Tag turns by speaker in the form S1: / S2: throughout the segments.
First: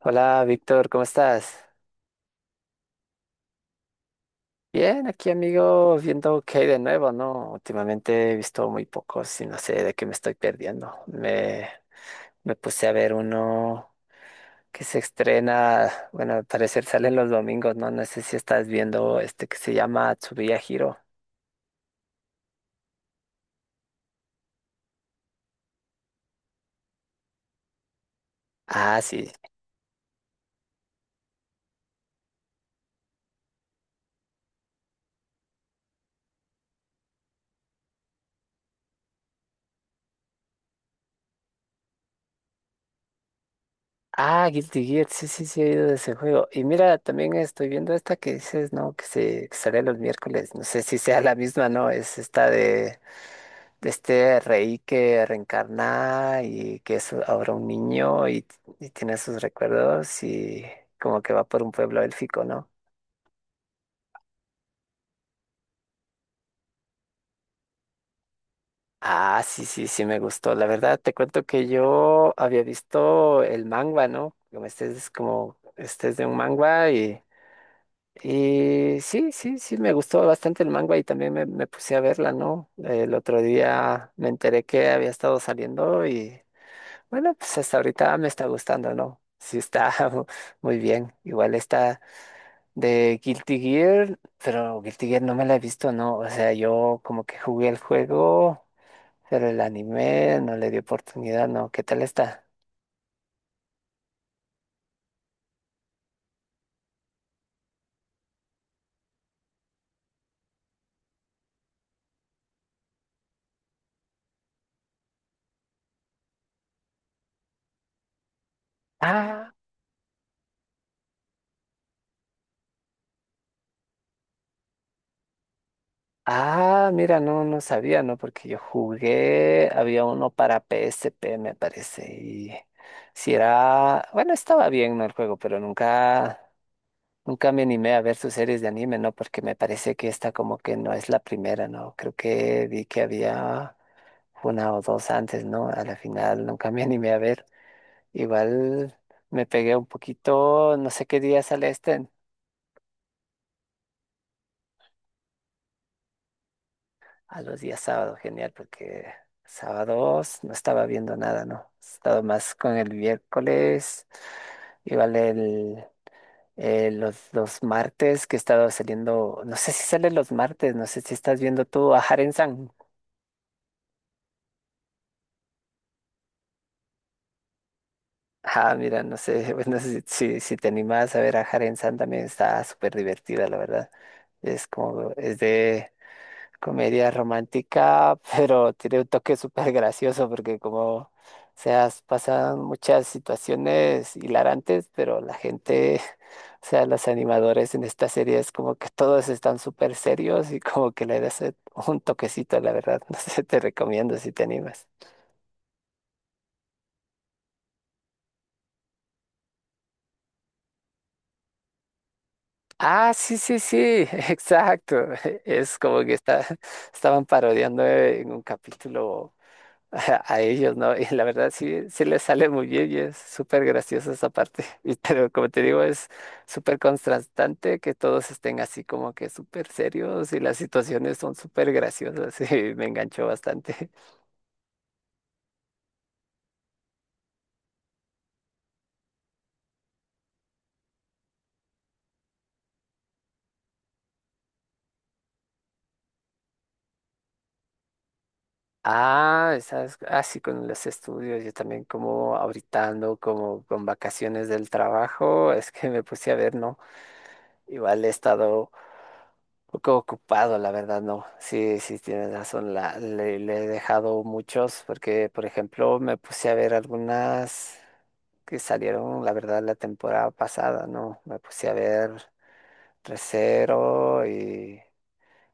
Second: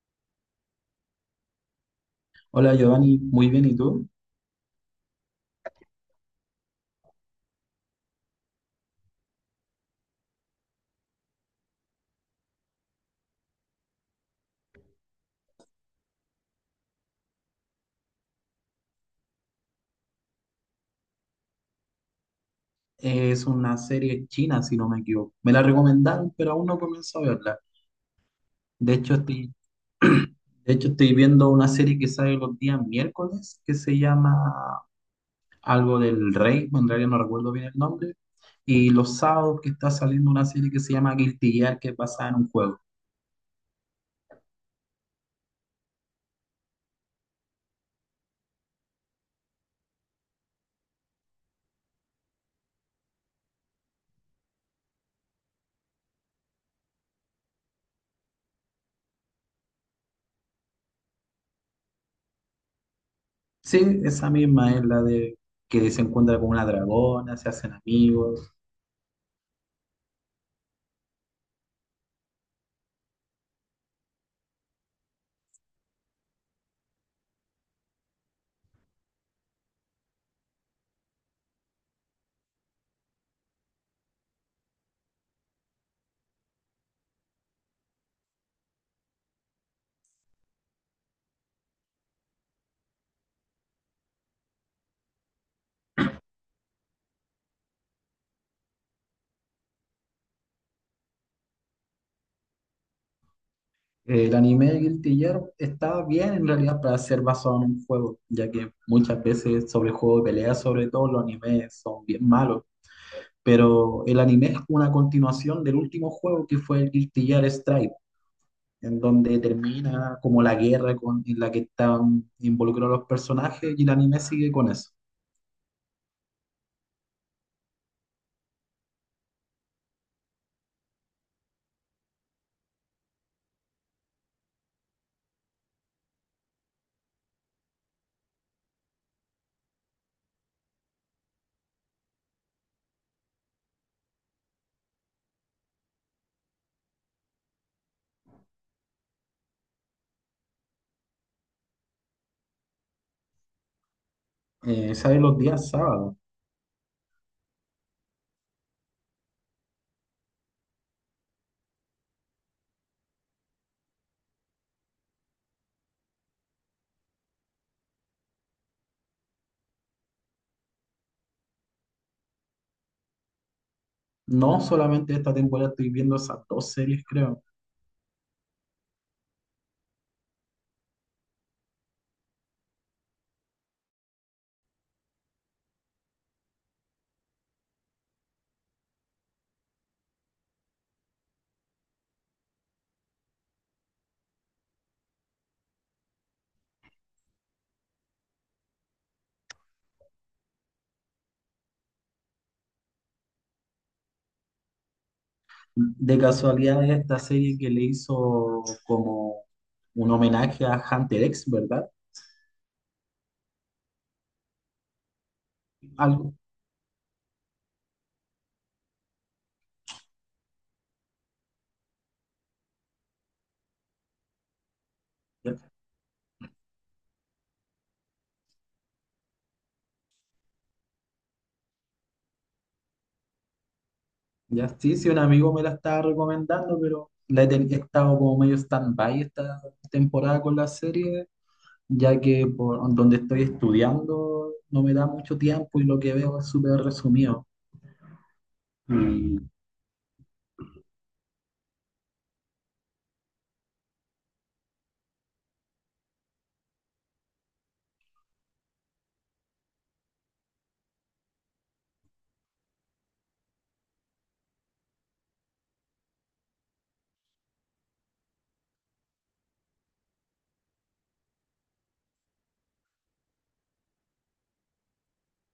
S1: Hola, Víctor, ¿cómo estás?
S2: Hola Giovanni, muy bien, ¿y tú?
S1: Bien, aquí amigo, viendo qué hay de nuevo, ¿no? Últimamente he visto muy pocos y no sé de qué me estoy perdiendo. Me puse a ver uno que se estrena, bueno, al parecer salen los domingos, ¿no? No sé si estás viendo este que se llama Tsubuya Hero.
S2: Es una serie china, si no me equivoco. Me la recomendaron, pero aún no comienzo a verla. De
S1: Ah,
S2: hecho,
S1: sí.
S2: estoy, de hecho, estoy viendo una serie que sale los días miércoles, que se llama algo del rey, en realidad no recuerdo bien el nombre. Y los sábados que está saliendo una serie que se llama Guilty Gear, que es basada en un juego.
S1: Ah, Guilty Gear, sí, sí, sí, he oído de ese juego. Y mira, también estoy viendo esta que dices, ¿no? Que sale los miércoles. No sé si sea la misma, ¿no? Es esta de este rey que reencarna y que es ahora un niño y tiene sus recuerdos y como que va por un pueblo élfico, ¿no?
S2: Sí, esa misma es la de que se encuentra con una dragona, se hacen amigos.
S1: Ah, sí, sí, sí, me gustó. La verdad, te cuento que yo había visto el manga, ¿no? Como este es de un manga y sí, sí, sí, me gustó bastante el manga y también me puse a verla, ¿no? El otro día me enteré que había estado saliendo y bueno, pues hasta ahorita me está gustando, ¿no? Sí está muy bien. Igual está de Guilty Gear, pero Guilty Gear no me la he visto, ¿no? O sea, yo como que jugué el juego, pero el anime no le di oportunidad, ¿no? ¿Qué tal está?
S2: El anime de Guilty Gear está bien en realidad para ser basado en un juego, ya que muchas veces sobre el juego de pelea, sobre todo los animes son bien malos, pero el anime es una continuación del último juego que fue el Guilty Gear Strive, en donde
S1: Ah,
S2: termina como la guerra con, en la que están involucrados los personajes y el anime sigue con eso.
S1: ah, mira, no, no sabía, ¿no? Porque yo jugué, había uno para PSP, me parece, y si era, bueno, estaba bien, ¿no? El juego, pero nunca me animé a ver sus series de anime, ¿no? Porque me parece que esta como que no es la primera, ¿no? Creo que vi que había una o dos antes, ¿no? A la final nunca me animé a ver. Igual me pegué un poquito, no sé qué día sale este,
S2: Sale los días sábados.
S1: a los días sábado genial, porque sábados no estaba viendo nada, ¿no? He estado más con el miércoles, igual el los martes que he estado saliendo, no sé si sale los martes, no sé si estás viendo tú a Haren-san.
S2: No solamente esta temporada estoy viendo esas dos series, creo.
S1: Ah, mira, no sé, bueno, si te animas a ver a Haren San también está súper divertida, la verdad. Es de comedia romántica, pero tiene un toque súper gracioso porque como, o sea, pasan muchas situaciones hilarantes, pero la gente, o sea, los animadores en esta serie es como que todos están súper serios y como que le das un toquecito, la verdad. No sé, te recomiendo si te animas.
S2: De casualidad es esta serie que le hizo como un homenaje a Hunter X, ¿verdad?
S1: Ah, sí, sí, sí, exacto. Es como que
S2: Algo.
S1: estaban parodiando en un capítulo a ellos, ¿no? Y la verdad sí, sí les sale muy bien y es súper graciosa esa parte. Y, pero como
S2: Ya,
S1: te digo, es súper contrastante que todos estén así como que súper serios y las situaciones son súper graciosas y me enganchó bastante.
S2: ya, sí, sí, un amigo me la estaba recomendando, pero he estado como medio stand-by esta temporada con la serie, ya que por donde estoy estudiando no me da mucho tiempo y lo que veo es súper resumido. Y
S1: Ah, ¿sabes? Así con los estudios, yo también como ahorita ando como con vacaciones del trabajo, es que me puse a ver, ¿no? Igual he estado un poco ocupado, la verdad, no. Sí, sí, tienes razón. Le he dejado muchos porque, por ejemplo, me puse a ver algunas que salieron, la verdad, la temporada pasada, ¿no? Me puse a ver Recero y,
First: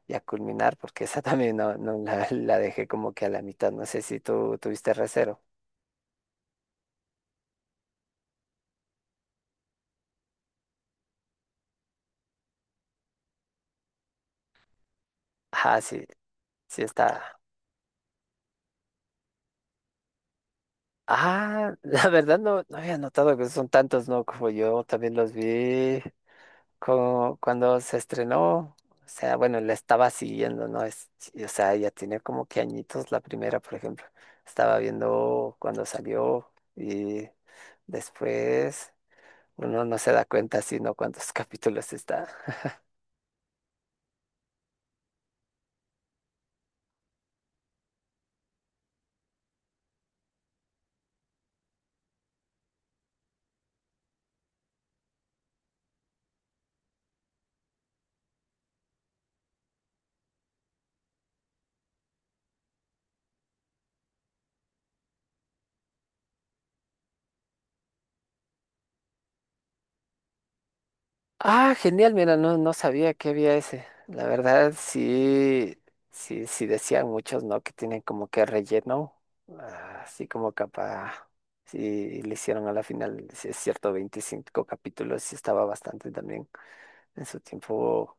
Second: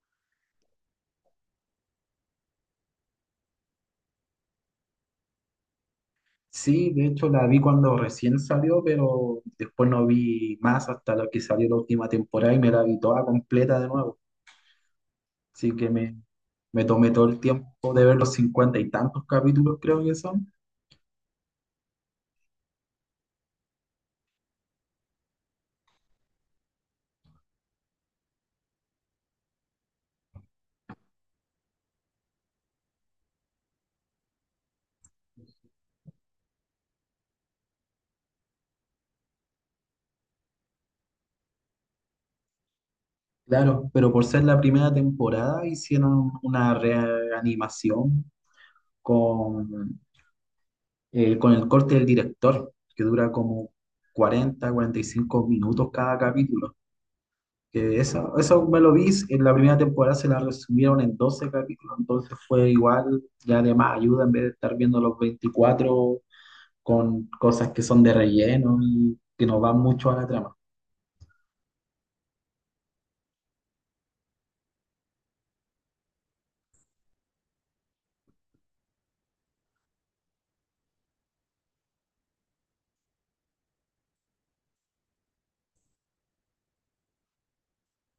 S1: y a culminar porque esa también no la dejé como que a la mitad. No sé si tú tuviste Recero.
S2: sí, de hecho la vi cuando recién salió, pero después no vi más hasta lo que salió la última temporada y me la vi toda completa de nuevo. Así
S1: Ah,
S2: que
S1: sí,
S2: me,
S1: sí
S2: me tomé todo
S1: está.
S2: el tiempo de ver los cincuenta y tantos capítulos, creo que son.
S1: Ah, la verdad no, no había notado que son tantos, ¿no? Como yo también los vi cuando se estrenó, o sea, bueno, la estaba siguiendo, ¿no? Sí, o sea, ya tenía como que añitos la primera, por ejemplo. Estaba viendo cuando salió y después uno no se da cuenta sino cuántos capítulos está.
S2: Claro, pero por ser la primera temporada hicieron una reanimación con, con el corte del director, que dura como 40 45 minutos cada capítulo. Que eso me lo vi, en la primera temporada se la resumieron en 12 capítulos, entonces fue igual, ya de más ayuda en vez de estar viendo los 24 con cosas que son de relleno y que no van mucho a la trama.
S1: Ah, genial, mira, no, no sabía que había ese. La verdad, sí, sí, sí decían muchos, ¿no? Que tienen como que relleno, ah, así como capa, sí, le hicieron a la final, si es cierto, 25 capítulos, sí estaba bastante también en su tiempo,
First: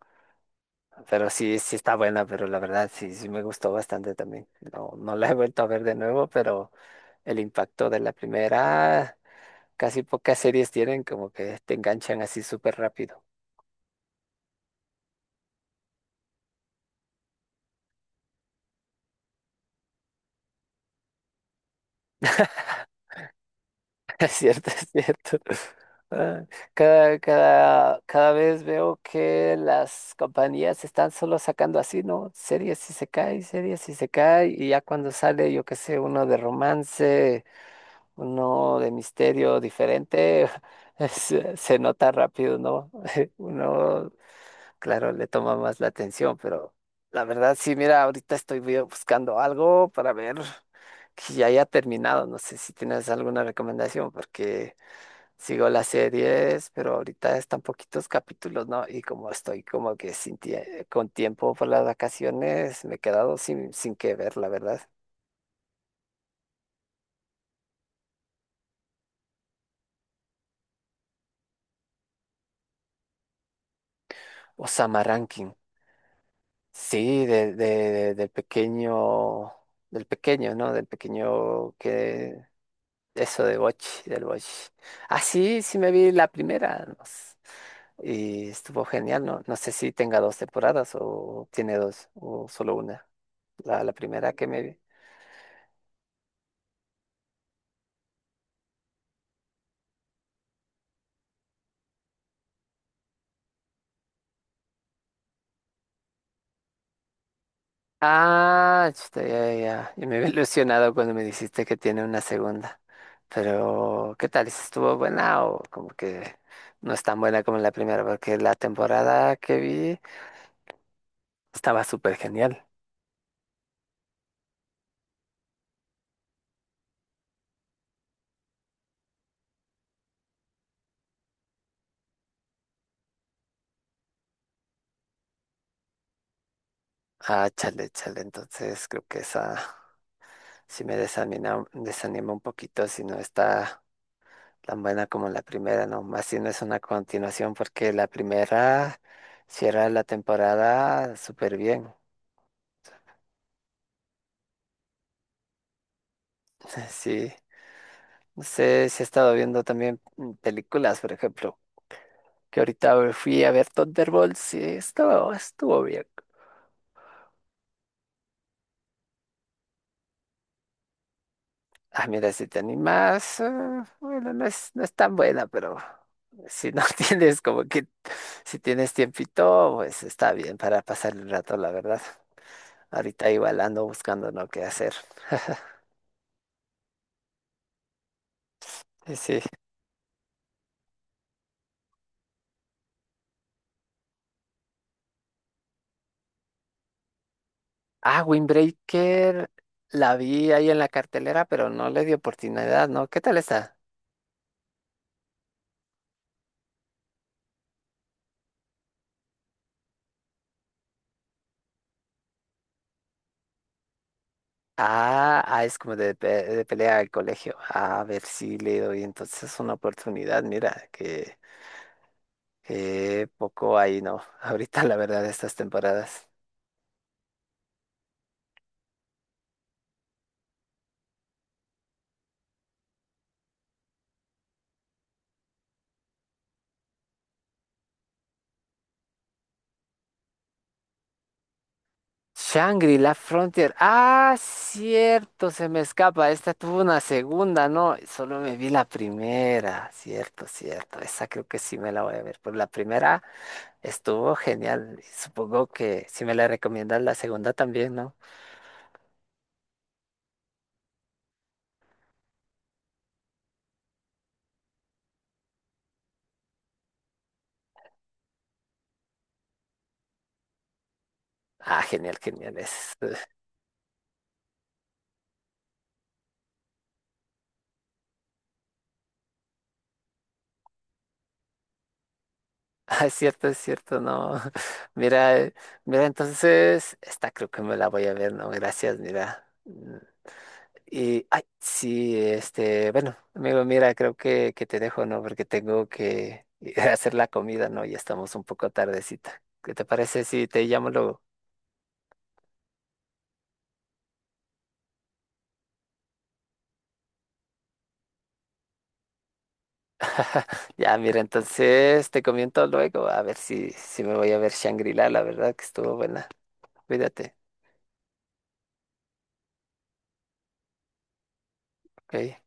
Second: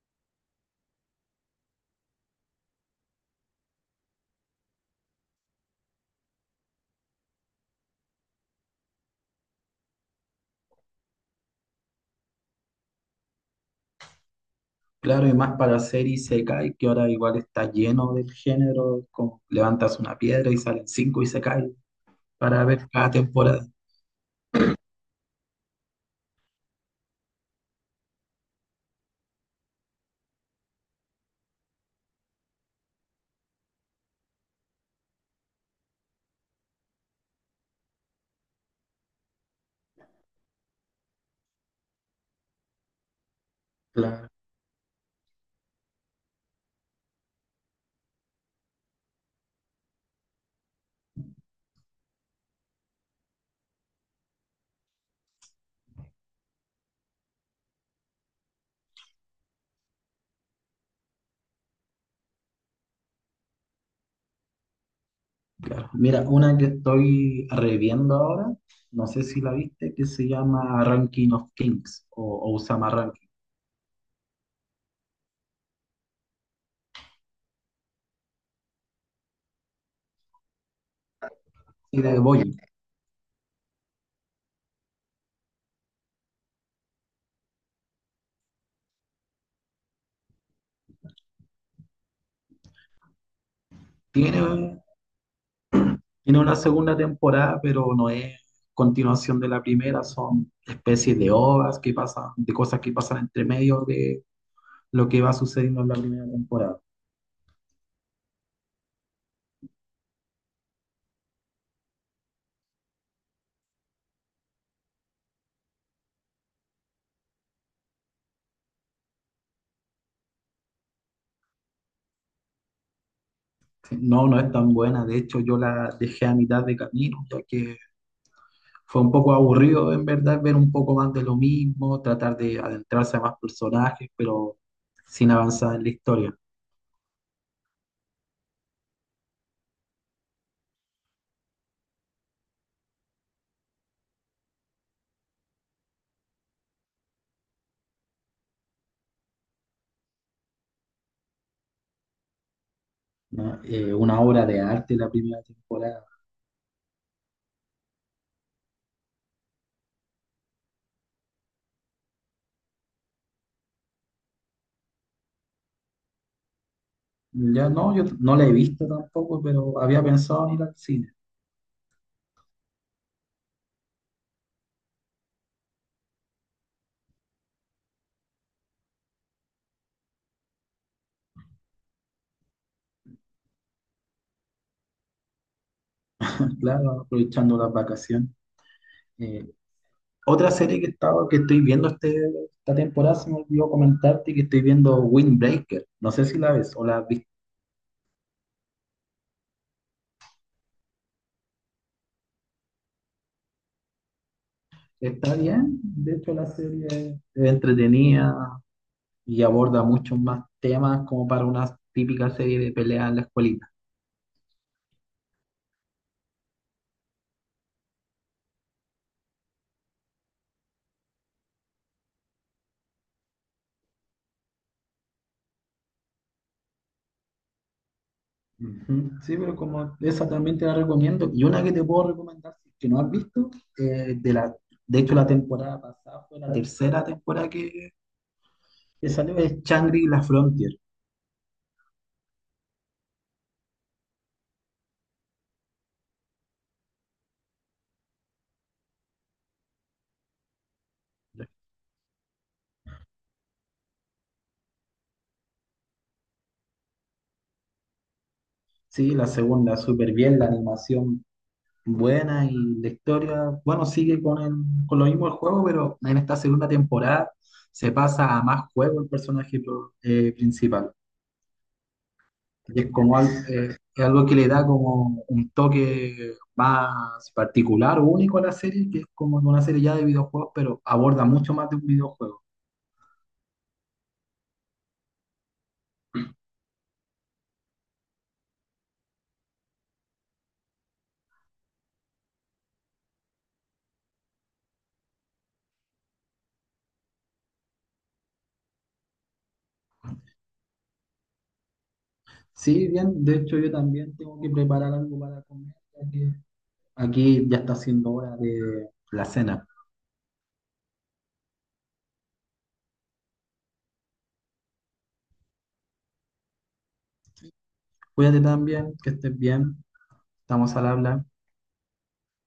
S1: pero sí, sí está buena, pero la verdad, sí, sí me gustó bastante también. No, no la he vuelto a ver de nuevo, pero el impacto de la primera, casi pocas series tienen como que te enganchan así súper rápido.
S2: Claro, y más para hacer Isekai, que ahora igual está lleno del género, como levantas una piedra y salen cinco Isekai para ver cada temporada.
S1: Es cierto, es cierto. Ah, Cada vez veo que las compañías están solo sacando así, ¿no? Series y se cae, series y se cae, y ya cuando sale, yo qué sé, uno de romance, uno de misterio diferente, se nota rápido, ¿no? Uno,
S2: Claro,
S1: claro, le toma más la atención, pero la verdad, sí, mira, ahorita estoy buscando algo para ver que ya haya terminado. No sé si tienes alguna recomendación, porque sigo las series, pero ahorita están poquitos capítulos, ¿no? Y como estoy como que sin tie- con tiempo por las vacaciones, me he quedado sin qué ver, la verdad.
S2: claro. Mira, una que estoy reviendo ahora, no sé si la viste, que se llama Ranking of Kings o Osama Ranking,
S1: Osama Rankin, sí, del pequeño, ¿no? Del pequeño
S2: y de
S1: que
S2: Boyu.
S1: eso de Boch, del Boch. Ah, sí, sí me vi la primera, no s- y estuvo genial, ¿no? No sé si tenga dos temporadas o tiene dos, o solo una, la primera que me vi.
S2: Tiene, tiene una segunda temporada, pero no es continuación de la primera, son especies de ovas que pasan, de cosas que pasan entre medio de lo que va sucediendo en la primera temporada.
S1: Ah, chuta, ya, ya. Yo me había ilusionado cuando me dijiste que tiene una segunda. Pero, ¿qué tal? ¿Si ¿Estuvo buena o como que no es tan buena como la primera? Porque la temporada que vi estaba súper genial.
S2: No, no es tan buena. De hecho, yo la dejé a mitad de camino, ya que fue un poco aburrido, en verdad, ver un poco más de lo mismo, tratar de adentrarse a más personajes, pero sin avanzar en la historia.
S1: Ah, chale, chale. Entonces creo que esa sí me desanima un poquito si no está tan buena como la primera, ¿no? Más si no es una continuación porque la primera cierra la temporada súper bien.
S2: ¿No? Una obra de arte la primera temporada.
S1: Sí. No sé si he estado viendo también películas, por ejemplo, que ahorita fui a ver Thunderbolts y estuvo bien.
S2: Ya no, yo no la he visto tampoco, pero había pensado en ir al cine,
S1: Ah, mira, si te animas, ah, bueno, no es tan buena, pero si no tienes como que, si tienes tiempito, pues está bien para pasar el rato, la verdad. Ahorita igual ando buscando no qué hacer.
S2: claro, aprovechando las vacaciones.
S1: Sí, sí.
S2: Eh, otra serie que estoy viendo esta temporada, se me olvidó comentarte que estoy viendo Windbreaker. No sé si la ves o la has visto.
S1: Ah, Windbreaker, la vi ahí en la cartelera, pero no le di oportunidad, ¿no? ¿Qué tal está?
S2: Está bien, de hecho la serie es entretenida y aborda muchos más temas como para una típica serie de pelea en la escuelita.
S1: Ah, es como de pelea al colegio. A ver si le doy entonces una oportunidad. Mira, que poco ahí no. Ahorita, la verdad, estas temporadas.
S2: Ujú. Sí, pero como esa también te la recomiendo. Y una que te puedo recomendar, si es que no has visto, eh, de la, de hecho la temporada pasada fue la tercera temporada que salió, es Shangri-La Frontier.
S1: Shangri-La Frontier. Ah, cierto, se me escapa. Esta tuvo una segunda, ¿no? Solo me vi la primera. Cierto, cierto. Esa creo que sí me la voy a ver. Por la primera estuvo genial. Supongo que si me la recomiendas, la segunda también, ¿no?
S2: Sí, la segunda, súper bien, la animación buena y la historia, bueno, sigue con lo mismo el juego, pero en esta segunda temporada se pasa a más juego el personaje principal.
S1: Ah, genial, genial. Es
S2: Es algo que le da como un toque más particular o único a la serie, que es como una serie ya de videojuegos, pero aborda mucho más de un videojuego.
S1: Ah, es cierto, no. Mira, entonces, esta creo que me la voy a ver, no, gracias, mira. Y, ay, sí, este, bueno, amigo, mira, creo que te dejo, ¿no? Porque tengo que ir a hacer la comida, ¿no? Ya estamos un poco tardecita. ¿Qué te parece si te llamo luego?
S2: Sí, bien, de hecho yo también tengo que preparar algo para comer, ya que aquí ya está siendo hora de la cena.
S1: Ya, mira, entonces te comento luego, a ver si me voy a ver Shangri-La, la verdad que estuvo buena. Cuídate,
S2: Cuídate también, que estés bien. Estamos al habla.
S1: ¿ok?